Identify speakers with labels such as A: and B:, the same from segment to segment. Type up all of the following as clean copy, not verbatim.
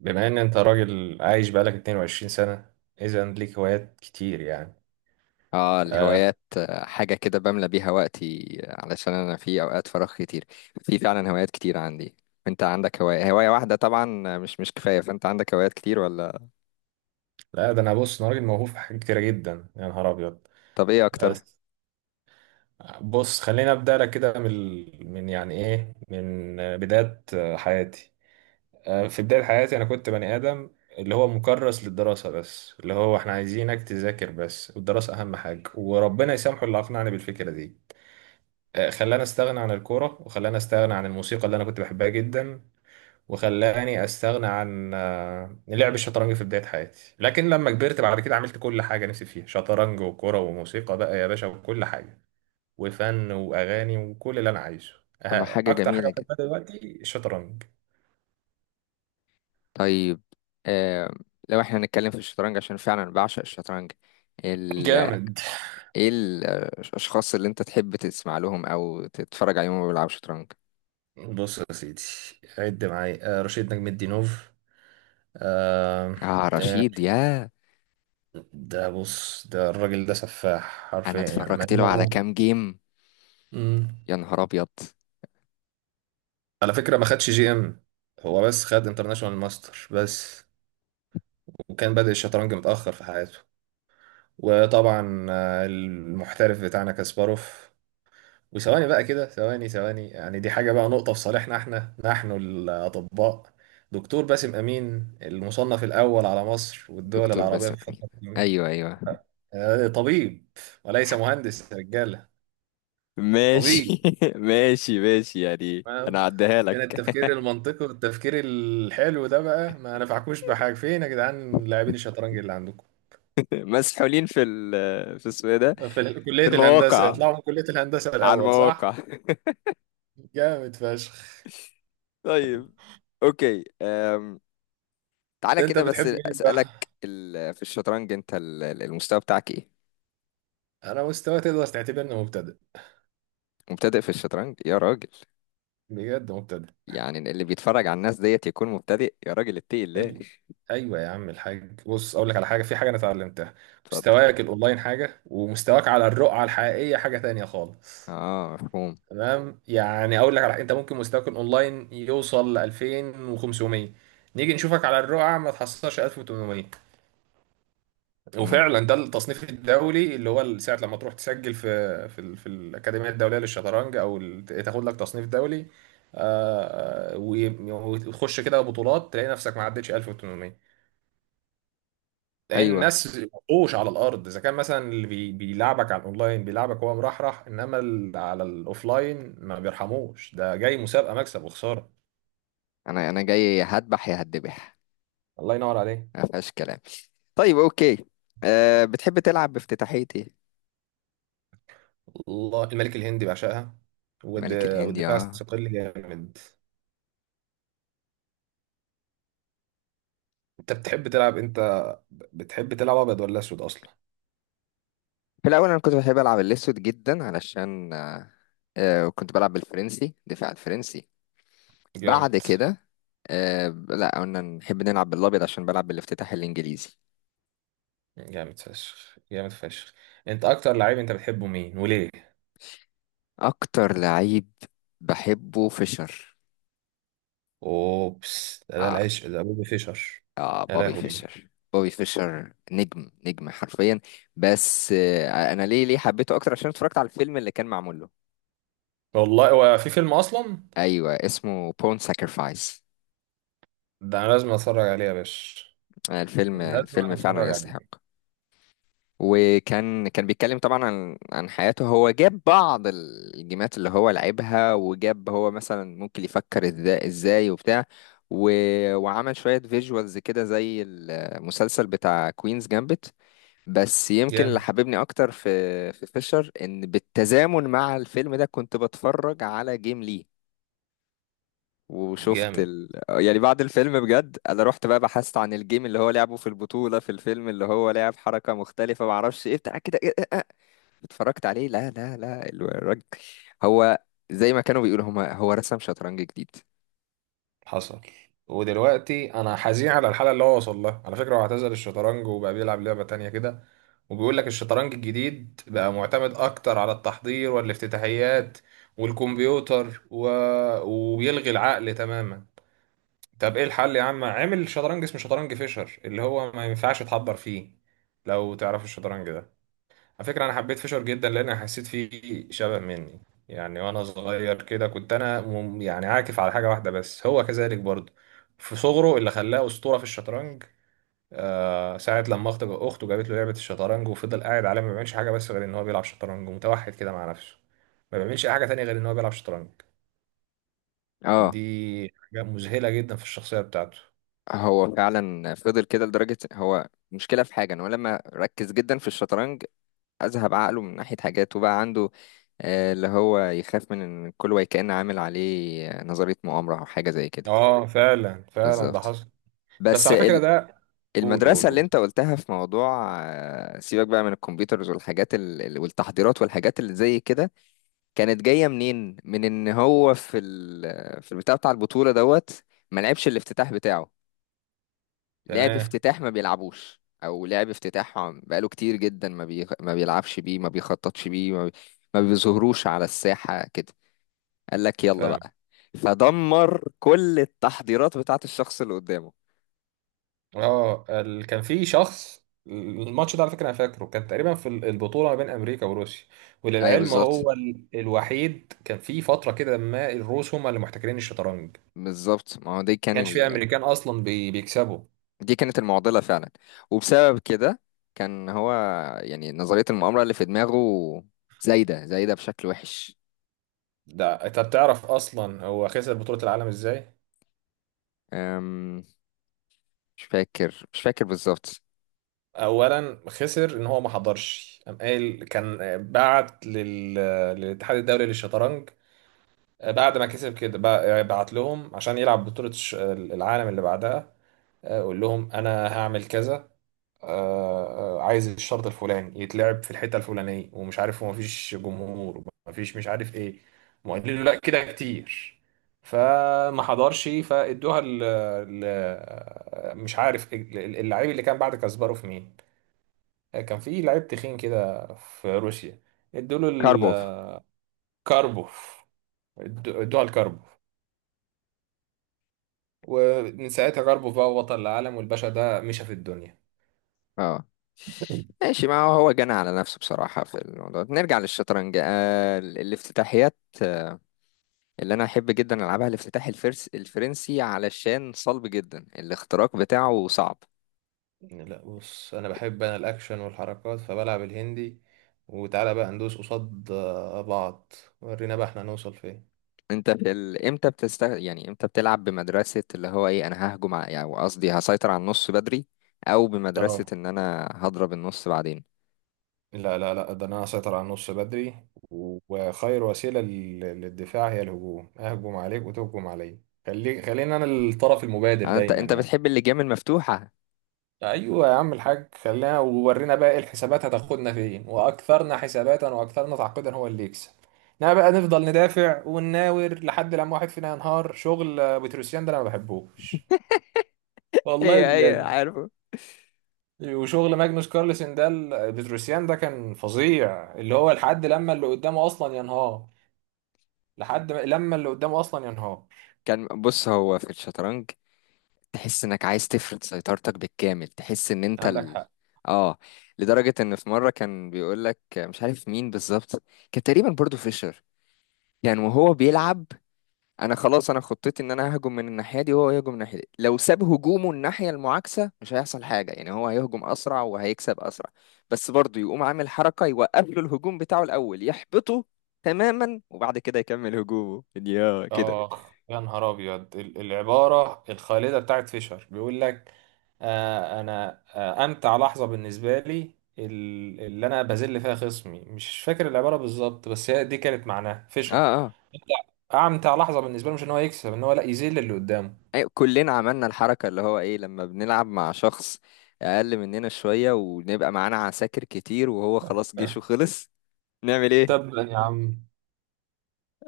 A: بما ان انت راجل عايش بقالك 22 سنة، اذا ليك هوايات كتير يعني.
B: اه
A: آه
B: الهوايات، حاجة كده بملى بيها وقتي، علشان انا في اوقات فراغ كتير. في فعلا هوايات كتير عندي. انت عندك هواية واحدة طبعا، مش كفاية، فانت عندك هوايات كتير ولا؟
A: لا، ده انا بص، انا راجل موهوب في حاجات كتيرة جدا يا نهار ابيض.
B: طب ايه اكتر؟
A: بس بص، خليني ابدا لك كده من يعني ايه، من بداية حياتي. آه في بداية حياتي، انا كنت بني ادم اللي هو مكرس للدراسة بس، اللي هو احنا عايزينك تذاكر بس والدراسة اهم حاجة، وربنا يسامحه اللي اقنعني بالفكرة دي. خلاني استغنى عن الكورة، وخلاني استغنى عن الموسيقى اللي انا كنت بحبها جدا، وخلاني استغنى عن لعب الشطرنج في بداية حياتي. لكن لما كبرت بعد كده، عملت كل حاجة نفسي فيها: شطرنج وكرة وموسيقى بقى يا باشا وكل حاجة، وفن واغاني وكل اللي انا عايزه.
B: طب ما حاجة
A: اكتر حاجة
B: جميلة
A: بحبها
B: جدا.
A: دلوقتي الشطرنج.
B: طيب. آه لو احنا هنتكلم في الشطرنج، عشان فعلا بعشق الشطرنج. ال...
A: جامد.
B: ايه الاشخاص اللي انت تحب تسمع لهم او تتفرج عليهم وهما بيلعبوا شطرنج؟
A: بص يا سيدي، عد معايا رشيد نجم الدين نوف. آه،
B: اه
A: آه،
B: رشيد يا...
A: ده بص، ده الراجل ده سفاح
B: انا
A: حرفيا، يعني مع
B: اتفرجت له على
A: انه
B: كام جيم.
A: مم.
B: يا نهار ابيض!
A: على فكرة ما خدش جي ام، هو بس خد انترناشونال ماستر بس، وكان بادئ الشطرنج متأخر في حياته. وطبعا المحترف بتاعنا كاسباروف. وثواني بقى كده، ثواني ثواني، يعني دي حاجة بقى، نقطة في صالحنا احنا نحن الأطباء. دكتور باسم أمين، المصنف الأول على مصر والدول
B: دكتور
A: العربية
B: باسم
A: في
B: امين؟
A: الفترة الأخيرة،
B: ايوه ايوه.
A: طبيب وليس مهندس يا رجالة. طبيب،
B: ماشي ماشي ماشي، يعني
A: فاهم؟
B: انا عديها لك
A: عشان التفكير المنطقي والتفكير الحلو ده بقى، ما نفعكوش بحاجة فين يا جدعان لاعبين الشطرنج اللي عندكم
B: مسحولين في ال... في اسمه إيه ده؟
A: في كلية
B: في
A: الهندسة؟
B: المواقع،
A: يطلعوا من كلية الهندسة
B: على
A: الأول
B: المواقع.
A: صح؟ جامد فشخ.
B: طيب، اوكي. تعالى
A: أنت
B: كده، بس
A: بتحب مين بقى؟
B: اسالك في الشطرنج، انت المستوى بتاعك ايه؟
A: أنا مستوى تقدر تعتبرني مبتدئ،
B: مبتدئ في الشطرنج يا راجل؟
A: بجد مبتدئ.
B: يعني اللي بيتفرج على الناس ديت يكون مبتدئ؟ يا راجل اتقي الله!
A: أيوه، أيوه يا عم الحاج، بص أقول لك على حاجة، في حاجة أنا اتعلمتها:
B: اتفضل.
A: مستواك الأونلاين حاجة، ومستواك على الرقعة الحقيقية حاجة تانية خالص.
B: اه، مفهوم.
A: تمام؟ يعني أقول لك على حاجة، أنت ممكن مستواك الأونلاين يوصل ل 2500، نيجي نشوفك على الرقعة ما تحصلش 1800.
B: مم.
A: وفعلا ده التصنيف الدولي، اللي هو ساعة لما تروح تسجل في في الأكاديمية الدولية للشطرنج، أو تاخد لك تصنيف دولي، وتخش كده بطولات، تلاقي نفسك ما عدتش 1800، لأن
B: ايوه.
A: الناس وحوش على الأرض. إذا كان مثلا اللي بيلعبك على الأونلاين بيلعبك هو مرحرح، إنما على الأوفلاين ما بيرحموش، ده جاي مسابقة مكسب وخسارة.
B: انا جاي يا هذبح يا هتذبح.
A: الله ينور عليه.
B: ما فيهاش كلام. طيب، اوكي. بتحب تلعب بافتتاحية ايه؟
A: الله، الملك الهندي بعشقها، والد-
B: ملك الهندي،
A: والدفاع
B: اه.
A: الثقيل جامد. انت بتحب تلعب انت، بتحب تلعب ابيض ولا اسود اصلا؟
B: في الاول انا كنت بحب العب الاسود جدا، علشان أه آه، كنت بلعب بالفرنسي، دفاع الفرنسي. بعد
A: جامد.
B: كده لا، قلنا نحب نلعب بالابيض عشان بلعب بالافتتاح الانجليزي.
A: جامد فشخ، جامد فشخ. انت اكتر لعيب انت بتحبه مين وليه؟
B: اكتر لعيب بحبه فيشر.
A: اوبس، ده
B: آه,
A: العشق ده، بوبي فيشر.
B: اه
A: يا
B: بوبي
A: لهوي،
B: فيشر، بوبي فيشر نجم نجم حرفيا. بس انا ليه حبيته اكتر، عشان اتفرجت على الفيلم اللي كان معمول له.
A: والله هو في فيلم اصلا؟
B: ايوه، اسمه بون ساكرفايس.
A: ده انا لازم اتفرج عليه يا باشا،
B: الفيلم
A: لازم
B: الفيلم فعلا
A: اتفرج
B: يستحق.
A: عليه.
B: وكان بيتكلم طبعا عن حياته. هو جاب بعض الجيمات اللي هو لعبها، وجاب هو مثلا ممكن يفكر ازاي وبتاع. و... وعمل شوية فيجوالز كده زي المسلسل بتاع كوينز جامبت. بس يمكن اللي
A: جامد،
B: حببني اكتر في فيشر، ان بالتزامن مع الفيلم ده كنت بتفرج على جيم ليه. وشفت
A: جامد.
B: يعني بعد الفيلم بجد انا رحت بقى بحثت عن الجيم اللي هو لعبه في البطولة في الفيلم، اللي هو لعب حركة مختلفة معرفش ايه بتاع كده. إيه إيه إيه. اتفرجت عليه. لا لا لا، الراجل هو، زي ما كانوا بيقولوا هما، هو رسم شطرنج جديد.
A: حصل. ودلوقتي انا حزين على الحاله اللي هو وصل لها، على فكره هو اعتزل الشطرنج وبقى بيلعب لعبه تانية كده، وبيقول لك الشطرنج الجديد بقى معتمد اكتر على التحضير والافتتاحيات والكمبيوتر، وبيلغي العقل تماما. طب ايه الحل؟ يا عم عامل شطرنج اسمه شطرنج فيشر اللي هو ما ينفعش تحضر فيه، لو تعرف الشطرنج ده. على فكرة أنا حبيت فيشر جدا لأن حسيت فيه شبه مني. يعني وأنا صغير كده كنت أنا يعني عاكف على حاجة واحدة بس، هو كذلك برضه في صغره، اللي خلاه أسطورة في الشطرنج. آه ساعة لما أخته جابت له لعبة الشطرنج، وفضل قاعد عليها ما بيعملش حاجة بس، غير إن هو بيلعب شطرنج ومتوحد كده مع نفسه، ما بيعملش أي حاجة تانية غير إن هو بيلعب شطرنج. دي
B: اه.
A: حاجة مذهلة جدا في الشخصية بتاعته.
B: هو فعلا فضل كده لدرجة، هو مشكلة في حاجة ان هو لما ركز جدا في الشطرنج، اذهب عقله من ناحية حاجات وبقى عنده اللي هو يخاف من ان كل واحد كأن عامل عليه نظرية مؤامرة او حاجة زي كده.
A: آه فعلا فعلا، ده
B: بالظبط.
A: حصل. بس
B: بس.
A: على فكرة ده، قول قول
B: المدرسة اللي
A: قول.
B: انت قلتها في موضوع، سيبك بقى من الكمبيوترز والحاجات والتحضيرات والحاجات اللي زي كده، كانت جاية منين؟ من ان هو في في البتاع بتاع البطولة دوت، ما لعبش الافتتاح بتاعه، لعب
A: تمام،
B: افتتاح ما بيلعبوش، او لعب افتتاح بقاله كتير جدا ما ما بيلعبش بيه، ما بيخططش بيه، ما بيظهروش على الساحة كده. قال لك يلا
A: فاهم.
B: بقى، فدمر كل التحضيرات بتاعت الشخص اللي قدامه.
A: اه كان في شخص، الماتش ده على فكره انا فاكره كان تقريبا في البطوله ما بين امريكا وروسيا.
B: ايوه،
A: وللعلم
B: بالظبط.
A: هو الوحيد، كان في فتره كده ما الروس هم اللي محتكرين الشطرنج، ما
B: بالظبط، ما هو دي كان،
A: كانش في امريكان اصلا بيكسبوا.
B: دي كانت المعضلة فعلا. وبسبب كده كان هو، يعني نظرية المؤامرة اللي في دماغه زايدة زايدة بشكل وحش.
A: ده انت بتعرف اصلا هو خسر بطوله العالم ازاي؟
B: أم، مش فاكر، مش فاكر بالظبط.
A: اولا خسر ان هو ما حضرش. قام قايل، كان بعت للاتحاد الدولي للشطرنج بعد ما كسب كده، بعت لهم عشان يلعب بطوله العالم اللي بعدها، اقول لهم انا هعمل كذا، عايز الشرط الفلاني يتلعب في الحته الفلانيه، ومش عارف هو مفيش جمهور ومفيش مش عارف ايه. وقال له لا كده كتير، فما حضرش، فادوها ال، مش عارف اللعيب اللي كان بعد كاسباروف مين، كان في لعيب تخين كده في روسيا، ادوا له،
B: كاربوف.
A: الكاربوف، ادوها الكاربوف. ومن ساعتها كاربوف بقى بطل العالم، والباشا ده مشى في الدنيا.
B: اه، ماشي. ما هو جنى على نفسه بصراحة في الموضوع ده. نرجع للشطرنج، الافتتاحيات، آه، اللي أنا أحب جدا ألعبها الافتتاح الفرس الفرنسي، علشان صلب جدا، الاختراق بتاعه صعب.
A: لا بص، انا بحب انا الاكشن والحركات، فبلعب الهندي. وتعالى بقى ندوس قصاد بعض، ورينا بقى احنا هنوصل فين.
B: انت في امتى بتست يعني امتى بتلعب بمدرسة اللي هو ايه، انا ههجم يعني قصدي هسيطر على النص بدري، او بمدرسة
A: اه،
B: ان انا هضرب النص بعدين؟
A: لا لا لا، ده انا اسيطر على النص بدري، وخير وسيله للدفاع هي الهجوم، اهجم عليك وتهجم عليا. خلينا انا الطرف المبادر
B: يعني انت
A: دايما يعني.
B: بتحب اللجام المفتوحة؟
A: ايوه يا عم الحاج، خلينا، وورينا بقى ايه، الحسابات هتاخدنا فين، واكثرنا حساباتا واكثرنا تعقيدا هو اللي يكسب. انما بقى نفضل ندافع ونناور لحد لما واحد فينا ينهار، شغل بتروسيان ده انا ما بحبوش، والله
B: ايوه ايوه،
A: بجد.
B: عارفه.
A: وشغل ماجنوس كارلسن ده، بتروسيان ده كان فظيع، اللي هو لحد لما اللي قدامه اصلا ينهار، لحد لما اللي قدامه اصلا ينهار.
B: كان بص، هو في الشطرنج، تحس انك عايز تفرض سيطرتك بالكامل، تحس ان انت
A: عندك
B: ال...
A: حق.
B: اه لدرجة ان في مرة كان بيقول لك مش عارف مين بالظبط، كان تقريبا برضو فيشر. كان وهو بيلعب، انا خلاص، انا خطتي ان انا ههجم من الناحيه دي وهو يهجم من الناحيه دي، لو ساب هجومه الناحيه المعاكسه مش هيحصل حاجه، يعني هو هيهجم اسرع وهيكسب اسرع. بس برضه يقوم عامل حركه يوقف له الهجوم بتاعه الاول يحبطه تماما، وبعد كده يكمل هجومه يا كده.
A: آخ يا نهار أبيض، العبارة الخالدة بتاعت فيشر، بيقول لك أنا أمتع لحظة بالنسبة لي اللي أنا بذل فيها خصمي، مش فاكر العبارة بالظبط بس هي دي كانت معناها
B: اه،
A: فيشر.
B: اه.
A: أمتع لحظة بالنسبة له، مش إن هو يكسب، إن هو لا يذل اللي قدامه.
B: أيوة، كلنا عملنا الحركه، اللي هو ايه، لما بنلعب مع شخص اقل مننا شويه ونبقى معانا عساكر كتير وهو خلاص جيشه خلص، نعمل ايه؟
A: طب يا عم،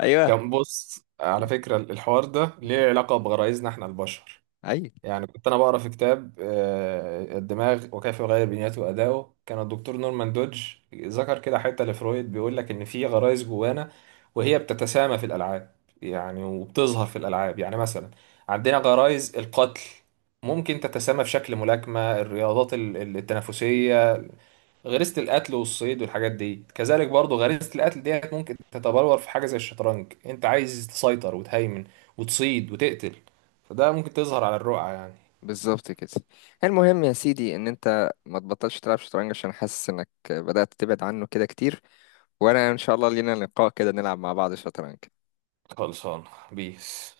B: ايوه
A: كان بص على فكرة، الحوار ده ليه علاقة بغرائزنا إحنا البشر.
B: ايوه،
A: يعني كنت انا بقرا في كتاب الدماغ وكيف يغير بنيته وادائه، كان الدكتور نورمان دودج ذكر كده حته لفرويد، بيقول لك ان في غرايز جوانا، وهي بتتسامى في الالعاب، يعني وبتظهر في الالعاب. يعني مثلا عندنا غرايز القتل، ممكن تتسامى في شكل ملاكمه، الرياضات التنافسيه، غريزه القتل والصيد والحاجات دي. كذلك برضو غريزه القتل ديت ممكن تتبلور في حاجه زي الشطرنج، انت عايز تسيطر وتهيمن وتصيد وتقتل، فده ممكن تظهر على الرقعه يعني.
B: بالظبط كده. المهم يا سيدي، ان انت ما تبطلش تلعب شطرنج، عشان حاسس انك بدأت تبعد عنه كده كتير. وانا ان شاء الله لينا لقاء كده نلعب مع بعض شطرنج.
A: خلصان، بيس.